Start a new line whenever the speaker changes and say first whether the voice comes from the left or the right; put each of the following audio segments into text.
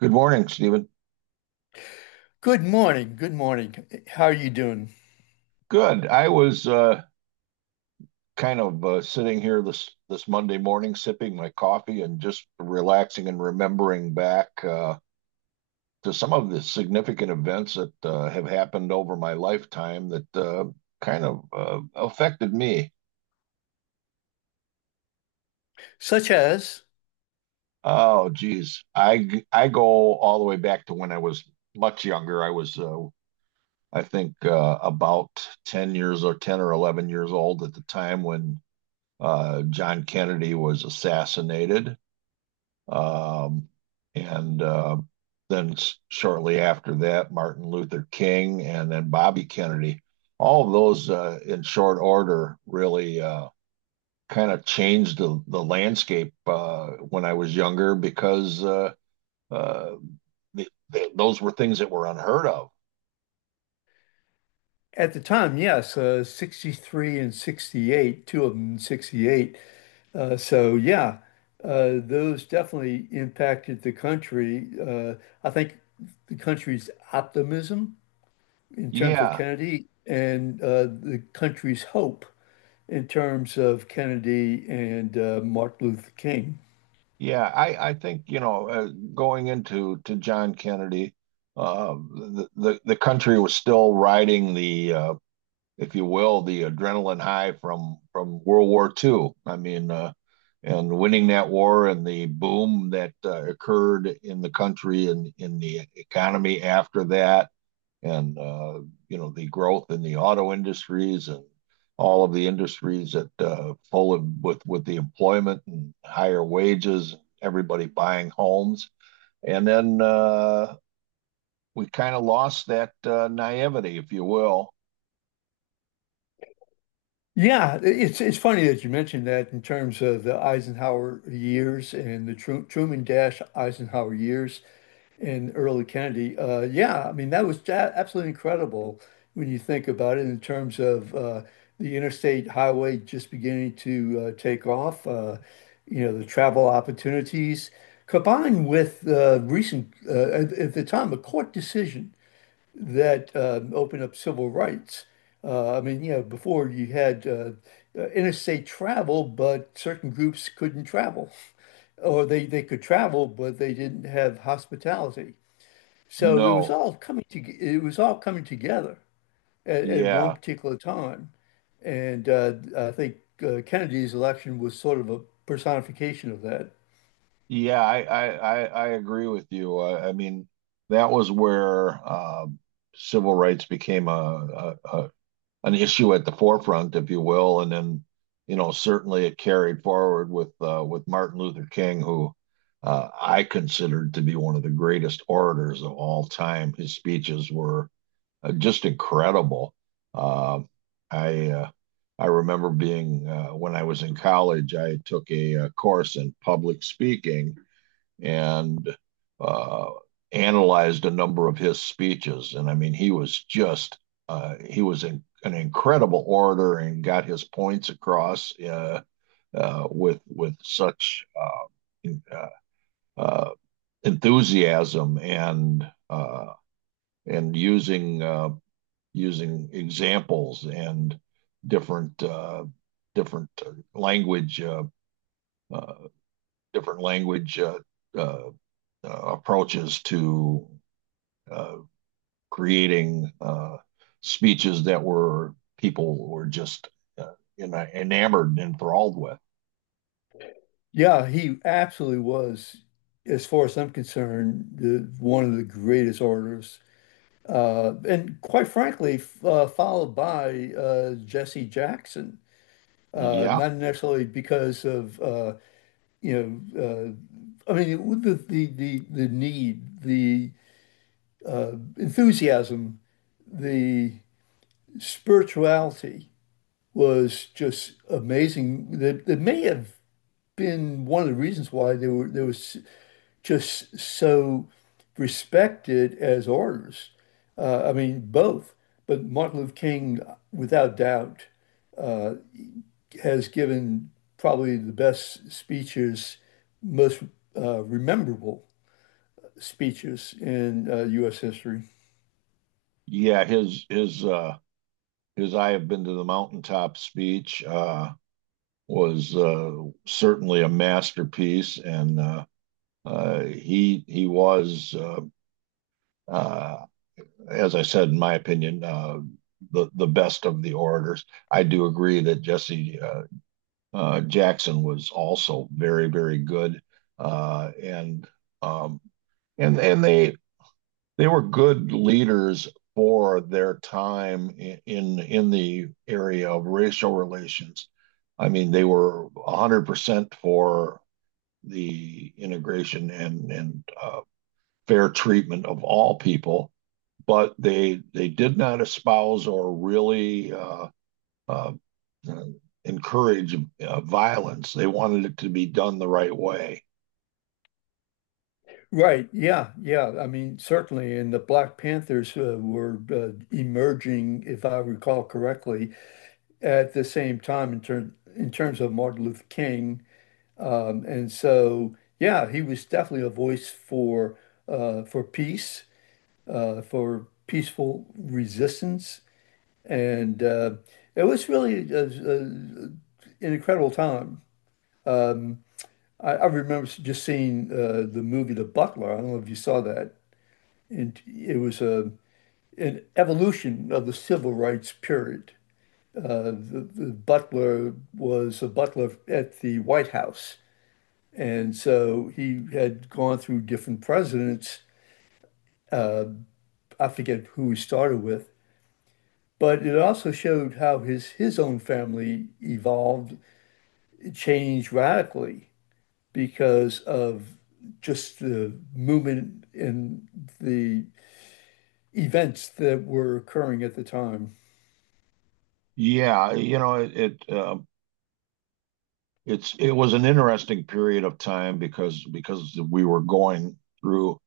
right: Good morning, Stephen.
left: Good morning. Good morning. How are you doing?
right: Good. I was kind of sitting here this Monday morning, sipping my coffee and just relaxing and remembering back to some of the significant events that have happened over my lifetime that affected me.
left: Such as,
right: Oh, geez, I go all the way back to when I was much younger. I was I think about 10 years or 10 or 11 years old at the time when John Kennedy was assassinated. Um, and Then shortly after that, Martin Luther King and then Bobby Kennedy. All of those in short order really changed the landscape when I was younger because uh, th th those were things that were unheard of.
left: at the time, yes, 63 and 68, two of them in 68. So, yeah, those definitely impacted the country. I think the country's optimism in terms of
right: Yeah,
left: Kennedy and the country's hope in terms of Kennedy and Martin Luther King.
right: yeah, I think, going into to John Kennedy, the country was still riding if you will, the adrenaline high from World War II. I mean, and winning that war and the boom that occurred in the country and in the economy after that, and you know, the growth in the auto industries and all of the industries that full of with the employment and higher wages, everybody buying homes, and then we kind of lost that naivety, if you will.
left: Yeah, it's funny that you mentioned that in terms of the Eisenhower years and the Truman Dash Eisenhower years and early Kennedy. Yeah, I mean that was absolutely incredible when you think about it in terms of the interstate highway just beginning to take off. You know the travel opportunities combined with recent at the time a court decision that opened up civil rights. I mean, you know, before you had interstate travel, but certain groups couldn't travel, or they could travel, but they didn't have hospitality. So it was
right: No,
left: all it was all coming together at one
right: yeah,
left: particular time. And I think Kennedy's election was sort of a personification of that.
right: yeah, I agree with you. I mean, that was where civil rights became a an issue at the forefront, if you will, and then you know certainly it carried forward with Martin Luther King, who I considered to be one of the greatest orators of all time. His speeches were just incredible. Uh, I uh, I remember being when I was in college, I took a, uh, course in public speaking and uh, analyzed a number of his speeches. And I mean, he was just, he was in, an incredible orator and got his points across with such uh, enthusiasm and and using, using examples and different, different language, uh, uh, different language uh, approaches to uh, creating speeches that were people were just uh, enamored and enthralled with.
left: Yeah, he absolutely was, as far as I'm concerned, one of the greatest orators and quite frankly, followed by Jesse Jackson.
right: Yeah,
left: Not necessarily because of you know, I mean the need, the enthusiasm, the spirituality was just amazing. That may have been one of the reasons why they was just so respected as orators. I mean both, but Martin Luther King, without doubt, uh, has given probably the best speeches, most rememberable speeches in U.S. history.
right: yeah. His "I have been to the mountaintop" speech was certainly a masterpiece, and he was, uh, as I said, in my opinion, the best of the orators. I do agree that Jesse Jackson was also very, very good. Uh, and um, and they were good leaders for their time in the area of racial relations. I mean, they were 100% for the integration and fair treatment of all people, but they did not espouse or really uh, encourage violence. They wanted it to be done the right way.
left: Right. Yeah. Yeah. I mean, certainly. And the Black Panthers were emerging, if I recall correctly, at the same time in terms of Martin Luther King. And so, yeah, he was definitely a voice for peace, for peaceful resistance. And it was really an incredible time. I remember just seeing the movie The Butler. I don't know if you saw that. And it was an evolution of the civil rights period. The butler was a butler at the White House. And so he had gone through different presidents. Uh, I forget who he started with. But it also showed how his own family evolved, it changed radically, because of just the movement and the events that were occurring at the time.
right: Yeah, you know, it it was an interesting period of time because we were going through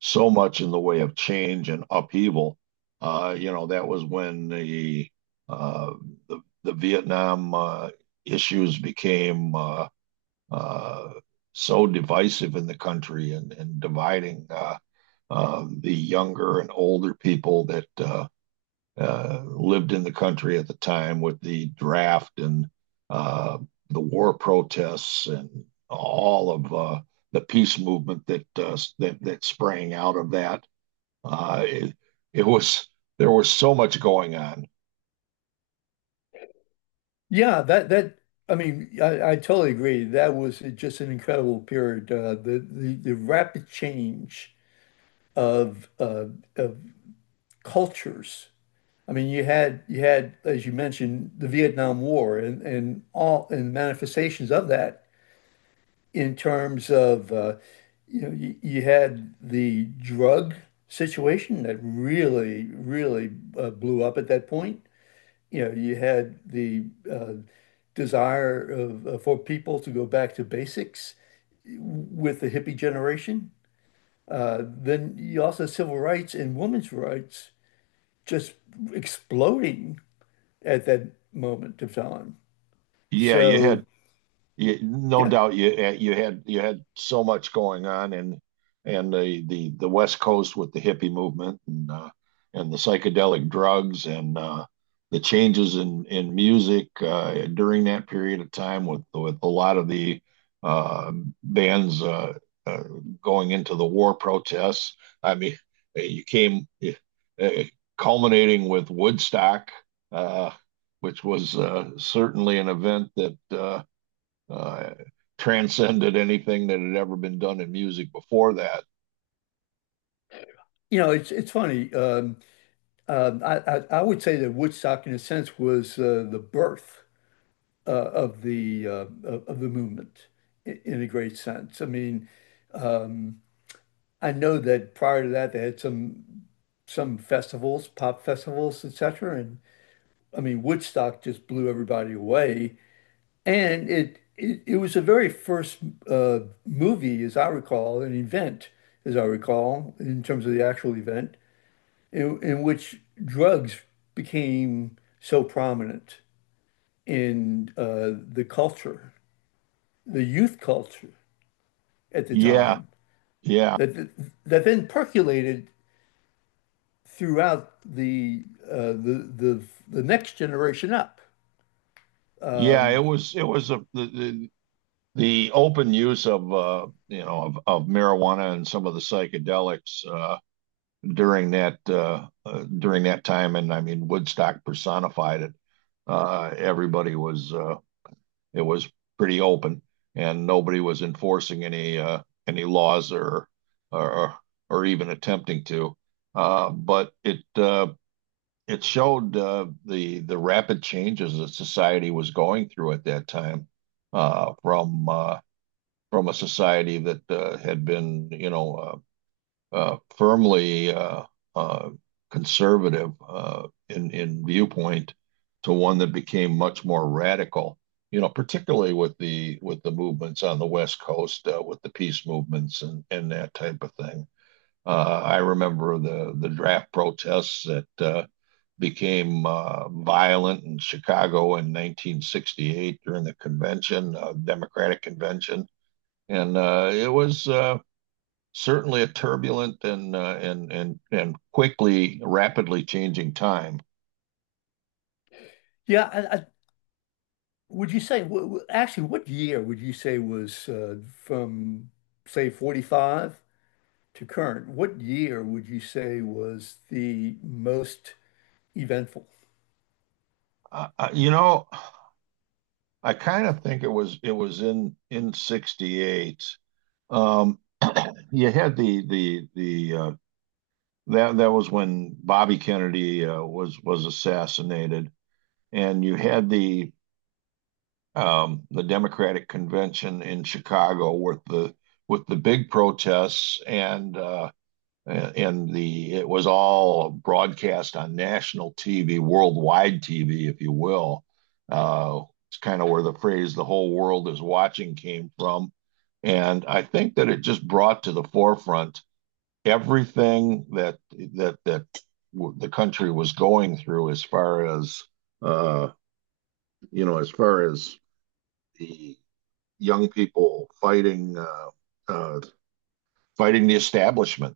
right: so much in the way of change and upheaval. You know, that was when uh, the Vietnam issues became uh, so divisive in the country and dividing. The younger and older people that lived in the country at the time with the draft and uh, the war protests and all of the peace movement that sprang out of that. It it was There was so much going on.
left: Yeah, that that I mean, I totally agree. That was just an incredible period. The rapid change of uh, of cultures. I mean, you had, as you mentioned, the Vietnam War and all and manifestations of that in terms of you had the drug situation that really really blew up at that point. You know, you had the uh, desire for people to go back to basics with the hippie generation. Then you also had civil rights and women's rights just exploding at that moment of time.
right: Yeah,
left: So
right: no
left: yeah,
right: doubt you had you had so much going on, and the West Coast with the hippie movement and the psychedelic drugs and the changes in music during that period of time with a lot of the uh, bands uh, going into the war protests. I mean, you came uh, culminating with Woodstock, uh, which was certainly an event that uh, transcended anything that had ever been done in music before that.
left: it's funny. I would say that Woodstock, in a sense, was the birth uh, of the uh, of the movement in a great sense. I mean, I know that prior to that, they had some festivals, pop festivals, etc. And I mean, Woodstock just blew everybody away, and it was the very first uh, movie, as I recall, an event, as I recall, in terms of the actual event, in which drugs became so prominent in the culture, the youth culture at the
right: Yeah,
left: time,
right: yeah,
left: that that then percolated throughout the next generation up.
right: yeah. It was a, the open use of you know, of marijuana and some of the psychedelics during that time, and I mean Woodstock personified it. Everybody was it was pretty open, and nobody was enforcing any laws or or or even attempting to. But it showed the rapid changes that society was going through at that time uh, from uh, from a society that had been, you know, firmly uh, conservative in viewpoint to one that became much more radical, you know, particularly with the movements on the West Coast, with the peace movements and that type of thing. I remember the draft protests that became violent in Chicago in 1968 during the convention, Democratic convention. And it was, certainly a turbulent and quickly, rapidly changing time.
left: Yeah, would you say actually what year would you say was from say 45 to current? What year would you say was the most eventful?
right: You know, I kind of think it was in '68. Um, you had the that that was when Bobby Kennedy was assassinated, and you had the Democratic convention in Chicago with the big protests and Uh, and, the it was all broadcast on national TV, worldwide TV, if you will. Uh, it's kind of where the phrase "the whole world is watching" came from, and I think that it just brought to the forefront everything that that that the country was going through as far as uh, you know, as far as the young people fighting uh, fighting the establishment.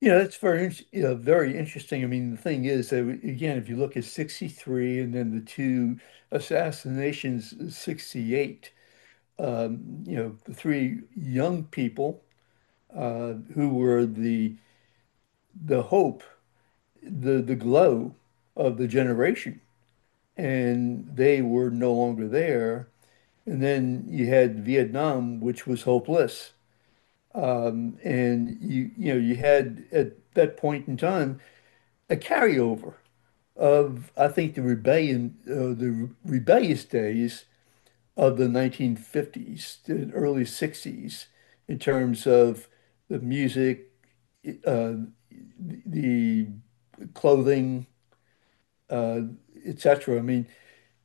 left: You know, that's very, very interesting. I mean, the thing is that again, if you look at 63 and then the two assassinations, in 68, you know, the three young people who were the hope, the glow of the generation, and they were no longer there. And then you had Vietnam, which was hopeless. And you had at that point in time a carryover of I think the rebellious days of the 1950s, the early 60s, in terms of the music, the clothing, etc. I mean,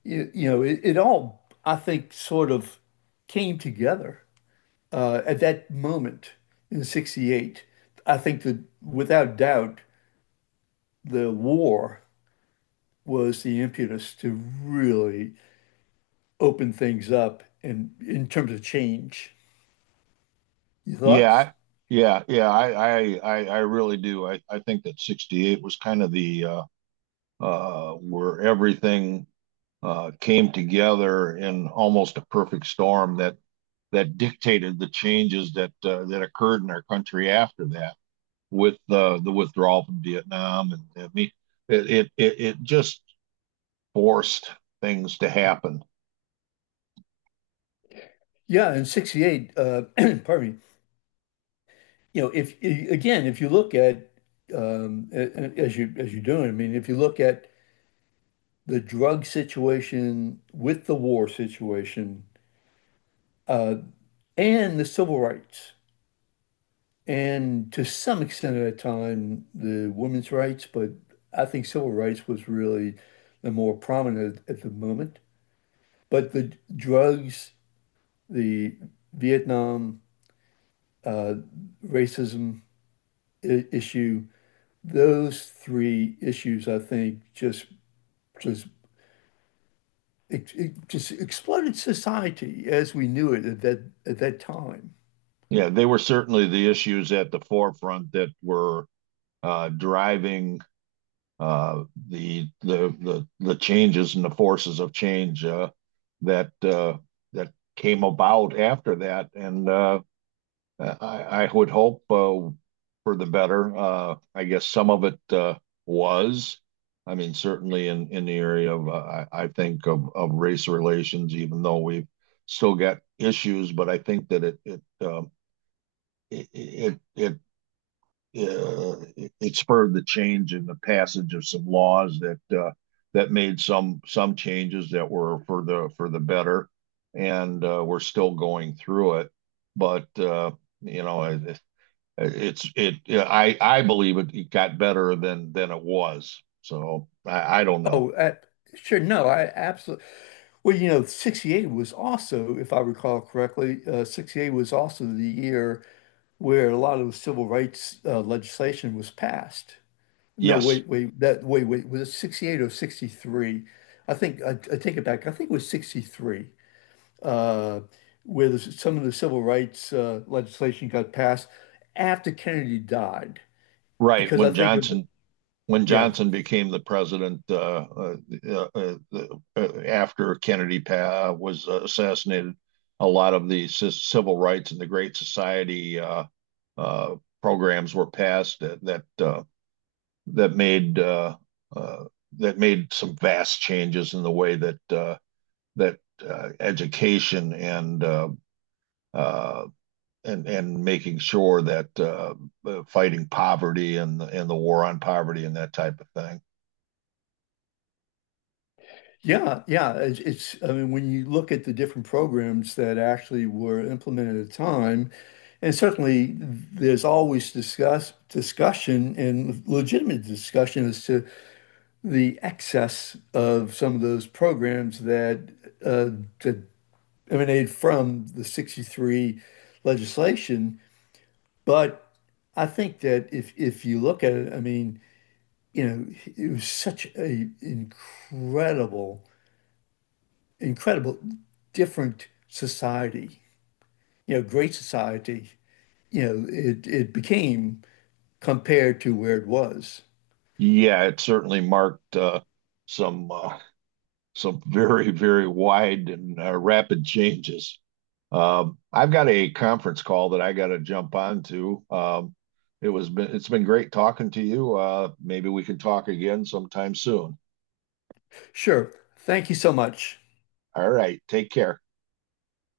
left: it all I think sort of came together at that moment in '68. I think that without doubt, the war was the impetus to really open things up and in terms of change. Your
right: Yeah,
left: thoughts?
right: yeah, yeah. I really do. I think that '68 was kind of the where everything came together in almost a perfect storm that that dictated the changes that that occurred in our country after that, with the withdrawal from Vietnam, and I mean, it just forced things to happen.
left: Yeah, in 68, pardon me, you know, if, I- again, if you look at, as you're doing, I mean, if you look at the drug situation with the war situation and the civil rights, and to some extent at a time, the women's rights, but I think civil rights was really the more prominent at the moment. But the drugs, the Vietnam, uh, racism issue, those three issues, I think, just it just exploded society as we knew it at that time.
right: Yeah, they were certainly the issues at the forefront that were driving the changes and the forces of change that uh, that came about after that, and I, I would hope for the better. I guess some of it was. I mean, certainly in the area of, I think of race relations, even though we've still got issues, but I think that it, it, it, it it, it spurred the change in the passage of some laws that that made some changes that were for the better, and we're still going through it. But you know, it, it's it. I believe it, it got better than it was. So I don't know.
left: Oh, sure, no, I absolutely. Well, 68 was also, if I recall correctly, 68 was also the year where a lot of the civil rights legislation was passed. No,
right: Yes,
left: wait, wait, that wait, wait, was it 68 or 63? I think I take it back. I think it was 63. uh, where some of the civil rights legislation got passed after Kennedy died.
right: right.
left: Because I
right: When
left: think of,
right: Johnson when
left: yeah,
right: Johnson became the president uh, uh, after Kennedy was assassinated, a lot of the civil rights and the Great Society uh, programs were passed that that, that made uh, uh, that made some vast changes in the way that that education uh, and making sure that fighting poverty and the war on poverty and that type of thing.
left: yeah, yeah. It's, I mean, when you look at the different programs that actually were implemented at the time, and certainly there's always discussion and legitimate discussion as to the excess of some of those programs that, uh, that emanate from the 63 legislation. But I think that if you look at it, I mean, it was such a incredible, incredible different society, great society, it became compared to where it was.
right: Yeah, it certainly marked some uh, some very, very wide and rapid changes. I've got a conference call that I got to jump on to. It's been great talking to you. Maybe we can talk again sometime soon.
left: Sure. Thank you so much.
right: All right, take care.